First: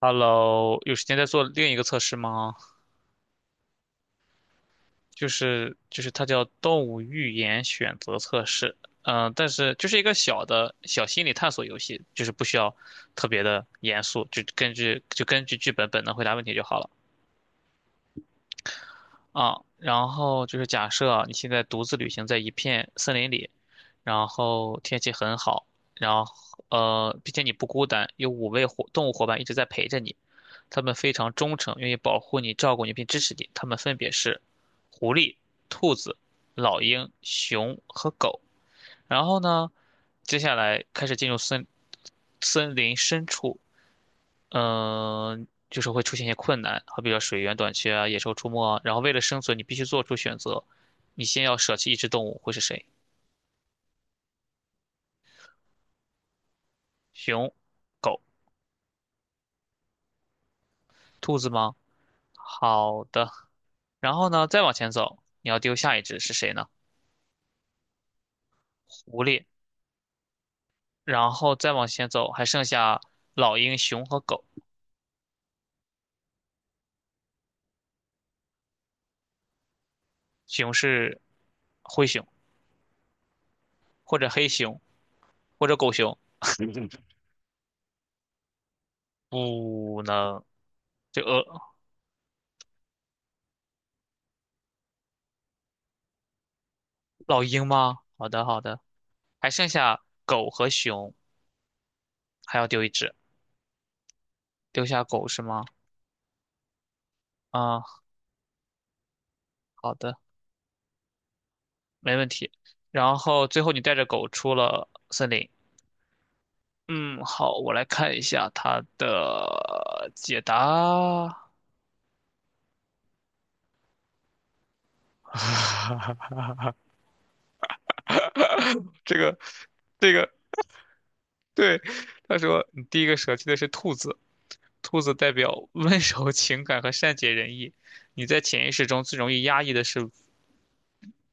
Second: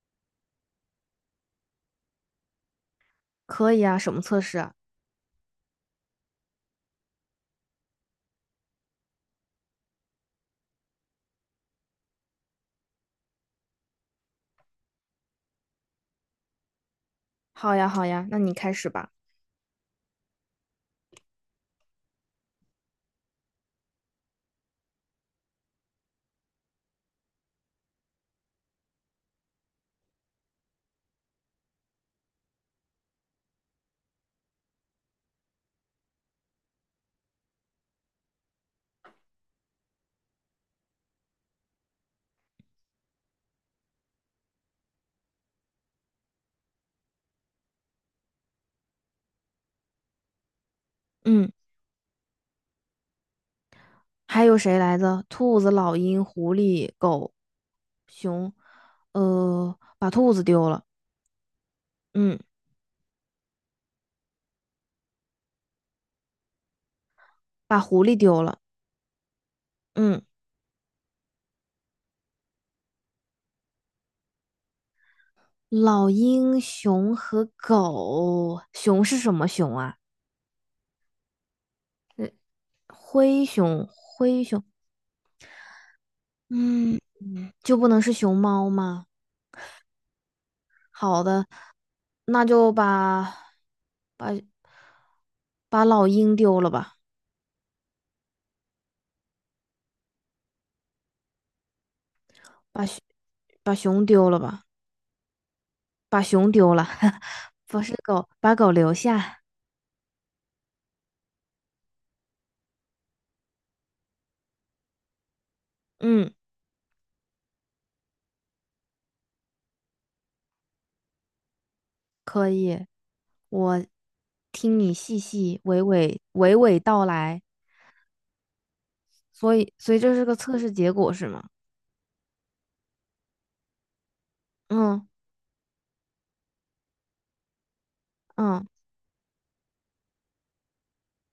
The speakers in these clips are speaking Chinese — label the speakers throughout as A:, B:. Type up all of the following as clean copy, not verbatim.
A: Hello，有时间再做另一个测试吗？
B: 可以啊，什么测试啊？
A: 就是它叫动物预言选择测试，但是就是一个小心理探索游戏，就是不需要特别的严肃，就根据剧本本能回答问题就好了。
B: 好呀，好呀，那你开始吧。
A: 啊，然后就是假设你现在独自旅行在一片森林里，然后天气很好，然后并且你不孤单，有5位动物伙伴一直在陪着你，他们非常忠诚，愿意保护你、照顾你并支持你。他们分别是狐狸、兔子、老鹰、熊和狗。然后呢，接下来开始进入森林深处，就是会出现一些困难，好比说水源短缺啊，野兽出没啊。然后为了生存，你必须做出选择，你先
B: 嗯，
A: 要舍弃一只动物，会是谁？
B: 还有谁来着？兔子、老鹰、狐狸、狗、
A: 熊、狗、
B: 熊。把兔子丢了。
A: 兔子吗？
B: 嗯，
A: 好的，然后呢，再往前走，你要丢下一只是谁呢？
B: 把狐狸丢了。
A: 狐狸。
B: 嗯，
A: 然后再往前走，还剩下老鹰、熊和狗。
B: 老鹰、熊和狗。熊是什么熊啊？
A: 熊是灰熊，
B: 呃灰熊，
A: 或者
B: 灰
A: 黑
B: 熊。
A: 熊，或者狗熊。
B: 嗯，就不能是熊猫吗？
A: 不能，这
B: 好
A: 呃，
B: 的，那就把把老鹰丢了吧。
A: 老鹰吗？好的，好的，还剩下狗和熊。还要丢
B: 把
A: 一
B: 熊
A: 只，
B: 把熊丢了吧，
A: 丢下狗是吗？
B: 把熊丢了，不
A: 啊，
B: 是狗，把狗留下。
A: 好的，没问题。然后最后你带着狗出了森林。
B: 嗯，
A: 嗯，好，我来看一下它的解答。
B: 可以，我听你细细娓娓娓 娓道来，
A: 这个，
B: 所以
A: 这
B: 这是
A: 个，
B: 个测试结果是吗？
A: 对，他说你第一个舍弃的是兔子，兔
B: 嗯
A: 子代表温 柔、情感和善解人意。你在
B: 嗯
A: 潜意识中最容易压抑的是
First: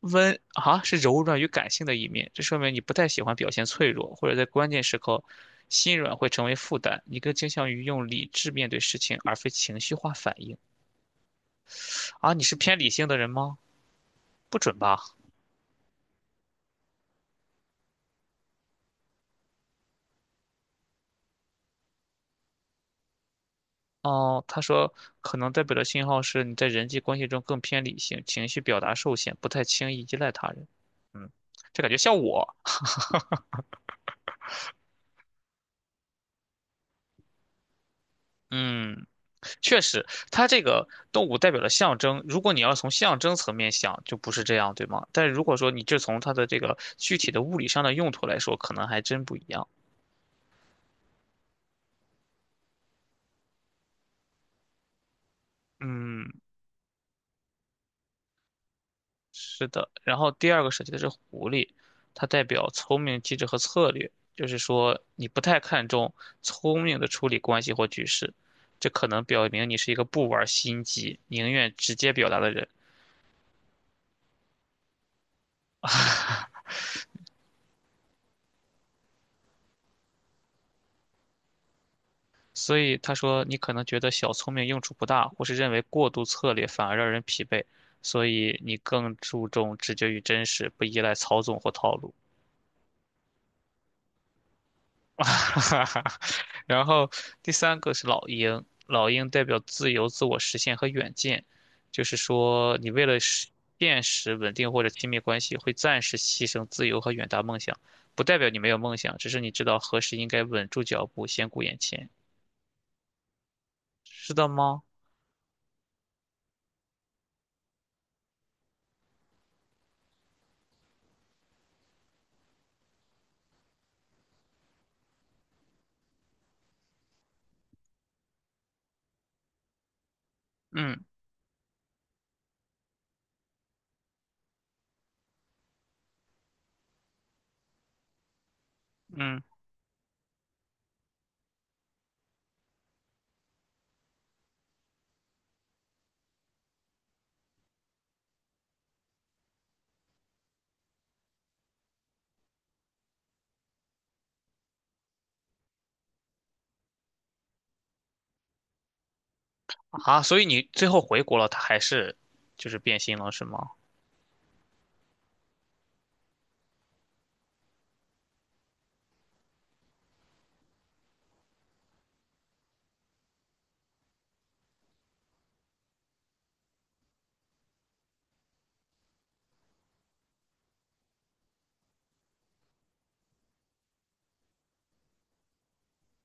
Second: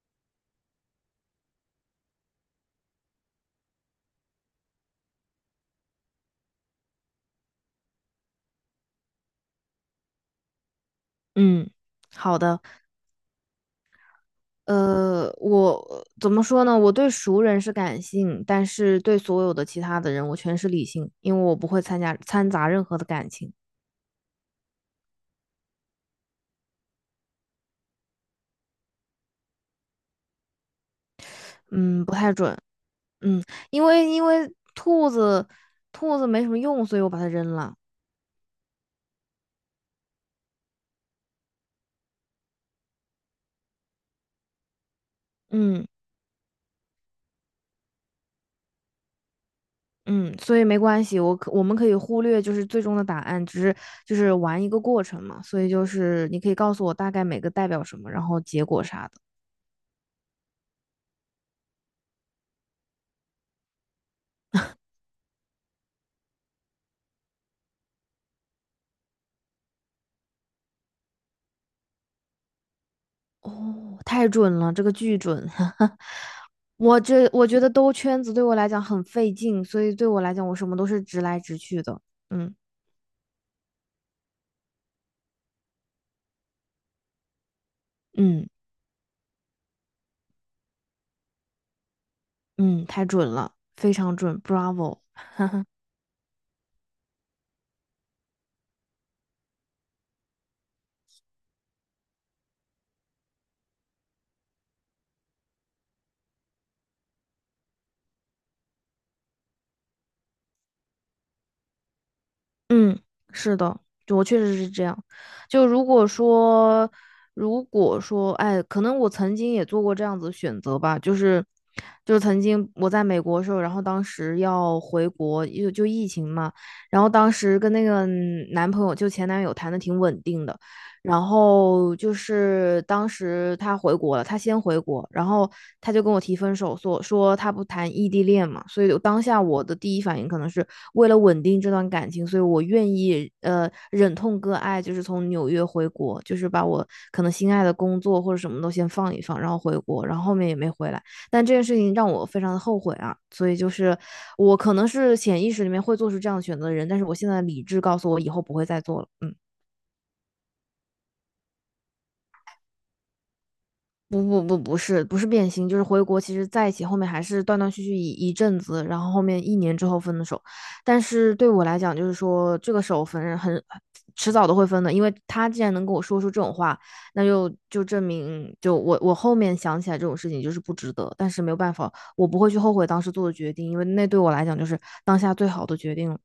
A: 是柔软与感性的一面，这说明你不太喜欢表现脆弱，或者在关键时刻心软会成为负担。你更倾向于用理智面对事情，而非情绪化反应。
B: 嗯，
A: 啊，
B: 好
A: 你是
B: 的。
A: 偏理性的人吗？不准吧？
B: 我怎么说呢？我对熟人是感性，但是对所有的其他的人，我全是理性，因为我不会参加掺杂任何的感情。
A: 哦，他说可能代表的信号是你在人际关系中更偏理性，情绪表达受限，不太轻易依赖他人。嗯，这感觉
B: 嗯，不
A: 像
B: 太
A: 我。
B: 准。嗯，因为兔子没什么用，所以我把它扔了。
A: 嗯。确实，它这个动物代表了象征。如果你要从象征层面想，就不是这样，对吗？但如果说你
B: 嗯
A: 就从它的这个具体的物理上的用途来说，可能还真不一样。
B: 嗯，所以没关系，我们可以忽略就是最终的答案，只是就是玩一个过程嘛。所以就是
A: 嗯，
B: 你可以告诉我大概每个代表什么，然后结果啥的。
A: 是的。然后第二个设计的是狐狸，它代表聪明、机智和策略，就是说你不太看重聪明的处理关系或局势，这可能表明你是一个不玩心机、宁愿直接表达的人。
B: 哦，太准了，这个巨准。我觉得兜圈子对我来讲很费劲，所以对我来讲我什么都是直来直去的。嗯
A: 所以他说，你可能觉得小聪明用处不大，或是认为过度策略反而让人疲惫，所
B: 嗯
A: 以你更注重直觉与真实，不依赖操纵或套路。
B: 嗯，太准了，非常准，Bravo。
A: 然后第三个是老鹰，老鹰代表自由、自我实现和远见，就是说你为了现实、稳定或者亲密关系，会暂时牺牲自由和远大梦想，不代表你没有梦想，只是你知道何时应该稳住脚步，先顾眼前，
B: 嗯，是的，就我
A: 是
B: 确
A: 的
B: 实是
A: 吗？
B: 这样。就如果说，如果说，哎，可能我曾经也做过这样子的选择吧，就是，就是曾经我在美国的时候，然后当时要回国，就疫情嘛，然后当时跟那个男朋友，就前男友谈的挺稳定的，
A: 嗯
B: 然后就是当时他回国了，他先回国，然后他就跟我提分手，说他不谈异地恋嘛，所以我当下
A: 嗯。
B: 我的第一反应可能是为了稳定这段感情，所以我愿意忍痛割爱，就是从纽约回国，就是把我可能心爱的工作或者什么都先放一放，然后回国，然后后面也没回来。但这件事情让我非常的后悔啊，所以就是我可能是潜意识里面会做出这样的选择的人，但是我现在理智告诉我以后不会再做了，嗯。
A: 啊，所以你最后回国了，他还是就是变心了，是吗？
B: 不不不，不是不是变心，就是回国。其实在一起后面还是断断续续一阵子，然后后面一年之后分的手。但是对我来讲，就是说这个手分很迟早都会分的，因为他既然能跟我说出这种话，那就证明就我后面想起来这种事情就是不值得。但是没有办法，我不会去后悔当时做的决定，因为那对我来讲就是当下最好的决定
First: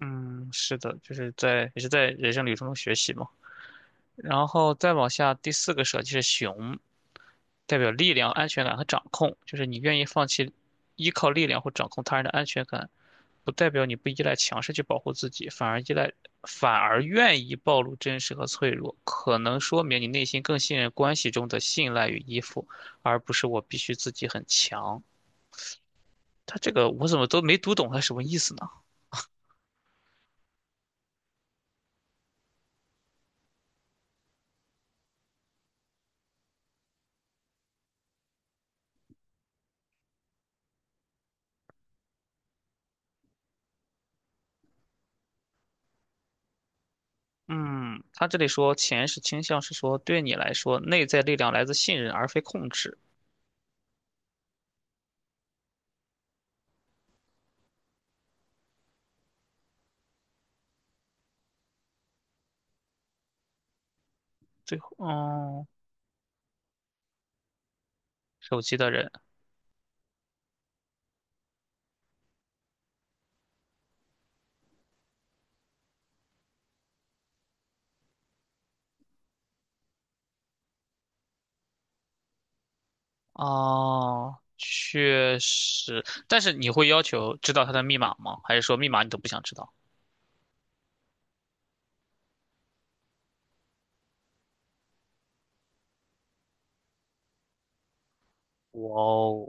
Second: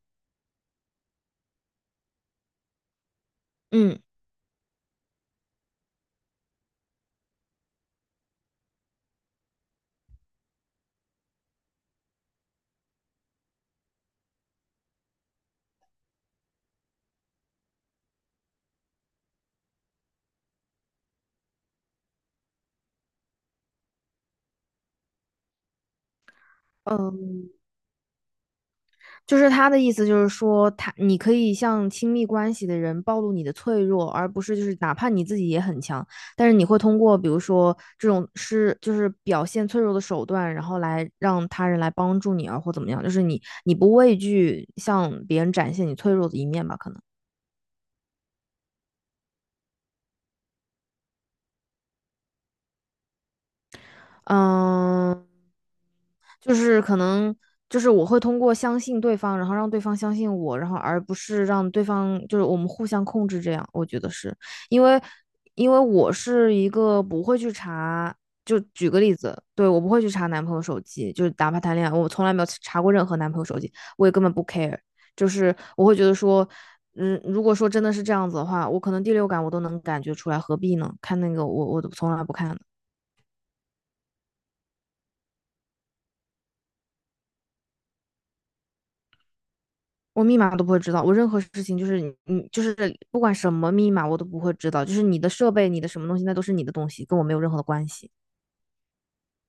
A: 嗯，是的，就是也是在人生旅程中学习嘛。
B: 嗯。
A: 然后再往下，第四个舍弃是熊，代表力量、安全感和掌控，就是你愿意放弃依靠力量或掌控他人的安全感，不代表你不依赖强势去保护自己，反而愿意暴露真实和脆弱，可能说明你内心更信任关系中的信赖与依附，而不是我必须自己很强。他这个我怎么
B: 嗯，
A: 都没读懂他什么意思呢？
B: 就是他的意思，就是说他你可以向亲密关系的人暴露你的脆弱，而不是就是哪怕你自己也很强，但是你会通过比如说这种是就是表现脆弱的手段，然后来让他人来帮助你啊，或怎么样，就是你不畏惧向别人展现你脆弱的一面吧，可能，
A: 嗯，他这里说钱是倾向是说对你来说，内在力量来自信任而非控制。
B: 嗯。就是可能就是我会通过相信对方，然后让对方相信我，然后而不是让对方就是我们互相控制这样，我觉得是
A: 最
B: 因
A: 后，
B: 为
A: 嗯，
B: 因为我是一个不会去查，就
A: 手机的
B: 举个
A: 人，
B: 例子，对我不会去查男朋友手机，就是哪怕谈恋爱，我从来没有查过任何男朋友手机，我也根本不 care,就是我会觉得说。嗯，如果说真的是这样子的话，我可能第六感我都能感觉出来，何必呢？看那个我从来不看的。
A: 哦，确实，但是你会要求知道他的密码吗？还是说密码你都不想知道？
B: 我密码都不会知道，我任何事情就是你就是不管什么密码我都不会知道，就是你的设备、你的什么东西，那都是你的东西，跟我没有任何的关系。
A: 哇哦，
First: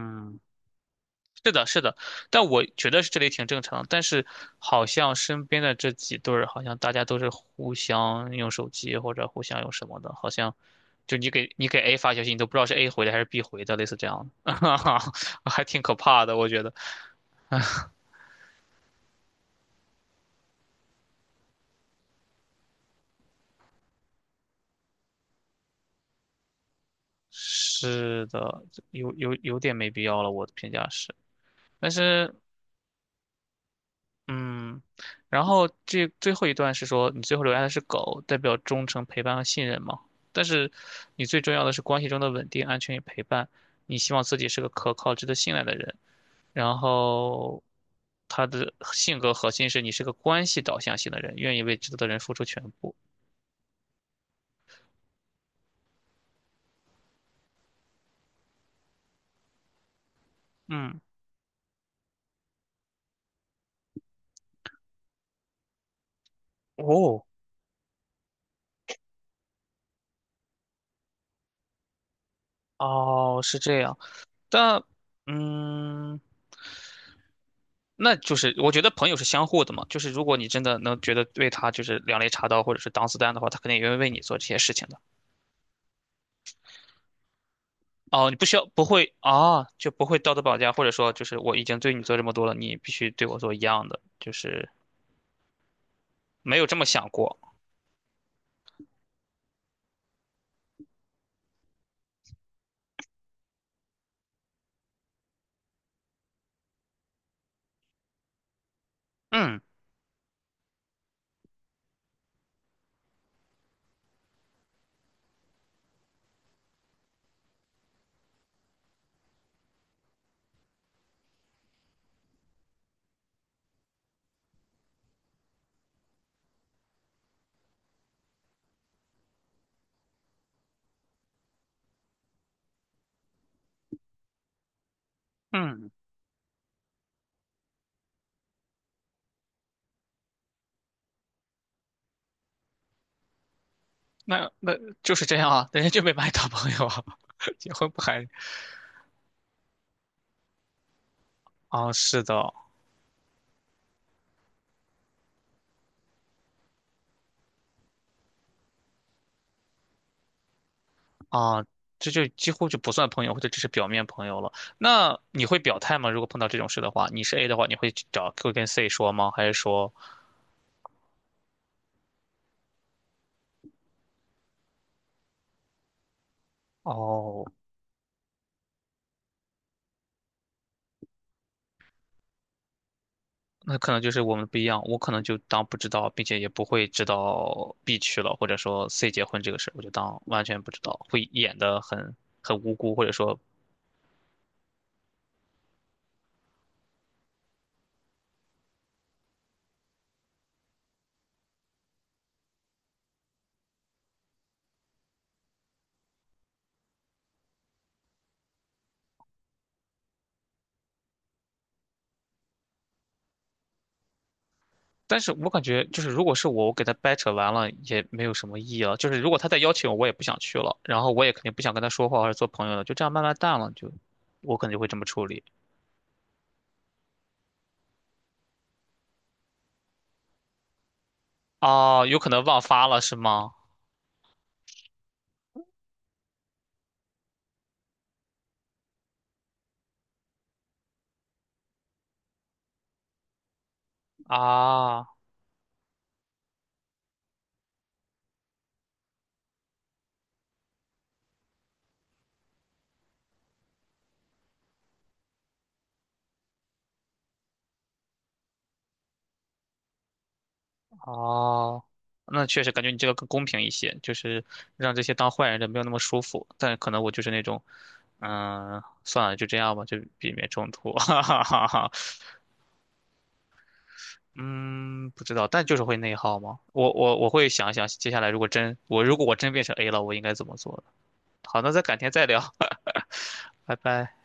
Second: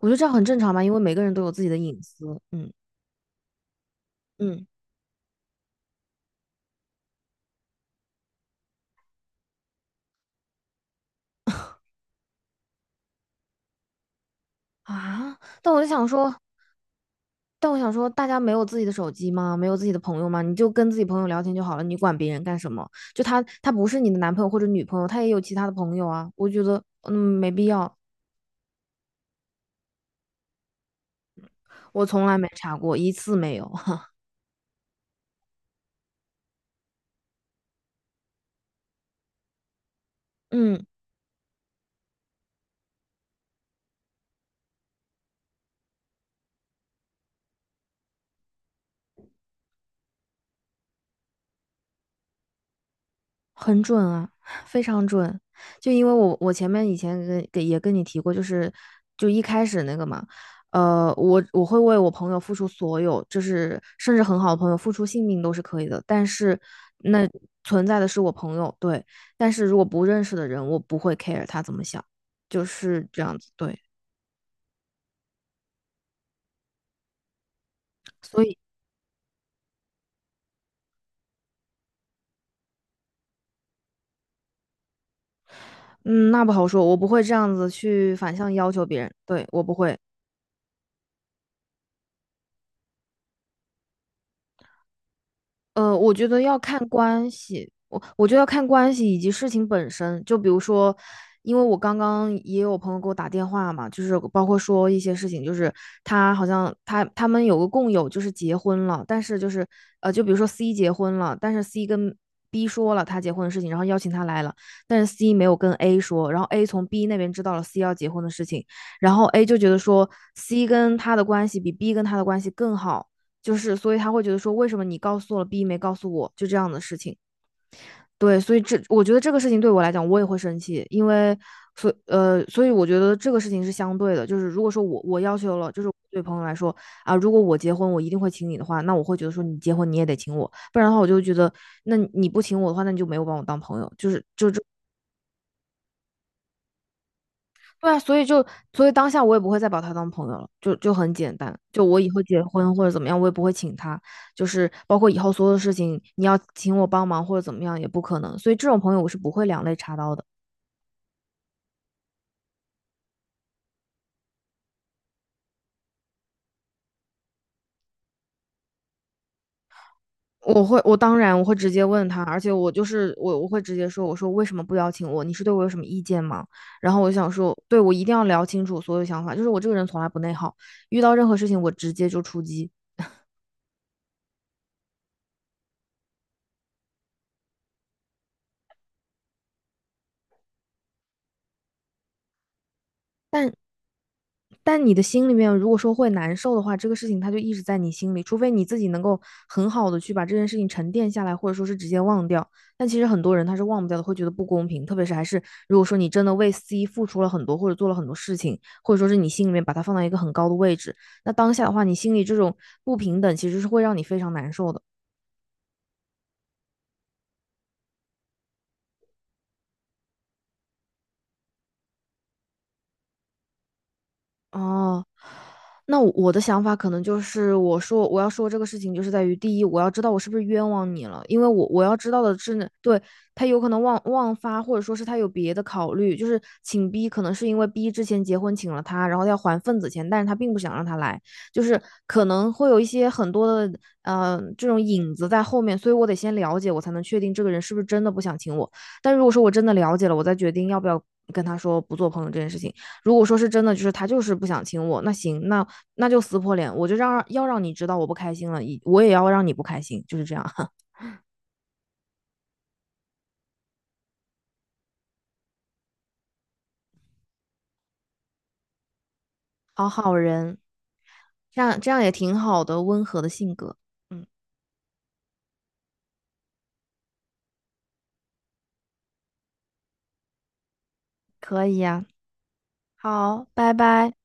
B: 我觉得这样很正常吧，因为每个人都
A: 是
B: 有自
A: 的，
B: 己的
A: 是的，
B: 隐私。
A: 但我
B: 嗯
A: 觉得是这里挺正常，但是
B: 嗯
A: 好像身边的这几对儿，好像大家都是互相用手机或者互相用什么的，好像就你给 A 发消息，你都不知道是 A 回的还是 B 回的，类似这样的，
B: 啊，
A: 还
B: 但我
A: 挺
B: 就
A: 可
B: 想
A: 怕的，
B: 说，
A: 我觉得。
B: 但我想说，大家没有自己的手机吗？没有自己的朋友吗？你就跟自己朋友聊天就好了，你管别人干什么？就他不是你的男朋友或者女朋友，他也有其他的朋友啊。我觉得没必要，
A: 是的，有点没必要了，我的评价是，但
B: 我从
A: 是
B: 来没查过一次没有。
A: 嗯，然后这最后一段是说你最后留下的是狗，代表忠诚、陪伴和信任嘛。但是
B: 嗯。
A: 你最重要的是关系中的稳定、安全与陪伴。你希望自己是个可靠、值得信赖的人。然后他的性格核心是你是个关系导向型的人，愿意为值得的人付出全部。
B: 很准啊，非常准。就因为我前面以前跟也跟你提过，就是就一开始那个嘛，
A: 嗯，
B: 我会为我朋友付出所有，就是甚至很好的朋友付出性命都是可以的，但是
A: 哦，
B: 那存在的是我朋友，对，但是如果不认识的人，我不会 care 他怎么想，就是这样
A: 哦，
B: 子，
A: 是这
B: 对，
A: 样。但嗯。那就
B: 所
A: 是
B: 以
A: 我觉得朋友是相互的嘛，就是如果你真的能觉得为他就是两肋插刀或者是挡子弹的话，他肯定也意为你做这些事情的。
B: 嗯，那不好说，我不会这样子去
A: 哦，
B: 反
A: 你不
B: 向
A: 需要
B: 要
A: 不
B: 求别人，
A: 会
B: 对，我
A: 啊，
B: 不
A: 就
B: 会。
A: 不会道德绑架，或者说就是我已经对你做这么多了，你必须对我做一样的，就是
B: 我觉得
A: 没
B: 要
A: 有这
B: 看
A: 么想
B: 关
A: 过。
B: 系，我觉得要看关系以及事情本身。就比如说，因为我刚刚也有朋友给我打电话嘛，就是包括说一些事情，就是他好像他他们有个共有，就是结婚了，但是就
A: 嗯
B: 是就比如说 C 结婚了，但是 C 跟 B 说了他结婚的事情，然后邀请他来了，但是 C 没有跟 A 说，然后 A 从 B 那边知道了 C 要结婚的事情，然后 A 就觉得说 C 跟他的关系比 B 跟他的关系更好。就是所以他会觉得说，为什么你告诉我了 B 没告诉我，就这样的事情。对，所以这我觉得这个事情对我来讲，我也会生气，因为所以我觉得这个事情是相对的，就是如果说我要求了，就
A: 嗯，
B: 是对朋友来说啊，如果我结婚我一定会请你的话，那我会觉得说你结婚你也得请我，不然的话我就觉得那你不请我的话，那你就没有把我当朋友，就是
A: 那
B: 就这
A: 那就是这样啊，人家就没把你当朋友啊，结婚
B: 对啊，
A: 不
B: 所以
A: 还
B: 当下我也不会再把他当朋友了，就很简单。就
A: 啊？
B: 我以
A: 是
B: 后结
A: 的，
B: 婚或者怎么样，我也不会请他，就是包括以后所有的事情，你要请我帮忙或者怎么样也不可能。所以这种朋友我是不会两肋插刀的。
A: 啊，这就几乎就不算朋友，或者只是表面朋友了。那你会表态吗？如果碰到这种事的话，你是 A 的话，你会去找会跟 C 说吗？还是说，
B: 我会，我当然我会直接问他，而且我会直接说，我说为什么不邀请我？你是对我有什么意见吗？然后我就想
A: 哦，
B: 说，对我一定要聊清楚所有想法，就是我这个人从来不内耗，遇到任何事情我直接就出击。
A: 那可能就是我们不一样，我可能就当不知道，并且也不会知道 B 去了，或者说 C 结婚这个事儿我就当完全不知道，会演的很无辜，或者说
B: 但但你的心里面如果说会难受的话，这个事情它就一直在你心里，除非你自己能够很好的去把这件事情沉淀下来，或者说是直接忘掉。但其实很多人他是忘不掉的，会觉得不公平，特别是还是如果说你真的为 C 付出了很多，或者做了很多事情，或者说是你心里面把它放到一个很高的位置，那当下的话，你心里这种不平等其实是会让你非常难受的。
A: 但是我感觉就是，如果是我，我给他掰扯完了也没有什么意义了。就是如果他再邀请我，我也不想去了，然后我也肯定不想跟他说话或者做朋友了，就这样慢慢淡了，就我可能就会这么
B: 哦，
A: 处理。
B: 那我的想法可能就是，我说我要说这个事情，就是在于第一，我要知道我是不是冤枉你了，因为我要
A: 哦，
B: 知
A: 有
B: 道
A: 可
B: 的
A: 能忘
B: 是，
A: 发了
B: 对，
A: 是
B: 他
A: 吗？
B: 有可能忘发，或者说是他有别的考虑，就是请 B 可能是因为 B 之前结婚请了他，然后要还份子钱，但是他并不想让他来，就是可能会有一些很多的这种
A: 啊，
B: 影子在后面，所以我得先了解，我才能确定这个人是不是真的不想请我。但如果说我真的了解了，我再决定要不要跟他说不做朋友这件事情。如果说是真的，就是他就是不想亲我，那行，那就撕破脸，我就要让你知道我不开心了，我也要让你不开心，就是这样。
A: 哦，那确实感觉你这个更公平一些，就是让这些当坏人的没有那么舒服。但可能我就是那种，算了，就这样吧，
B: 好
A: 就
B: 好
A: 避免
B: 人，
A: 冲突。哈哈
B: 这
A: 哈
B: 样
A: 哈，
B: 这样也挺好的，温和的性格，嗯，
A: 嗯，不知道，但就是会内耗吗？我会想一想，接下来如果我真变成 A 了，我应该怎么做的。好，
B: 可
A: 那
B: 以
A: 咱改
B: 呀、
A: 天再聊，
B: 啊好，拜
A: 拜
B: 拜。
A: 拜。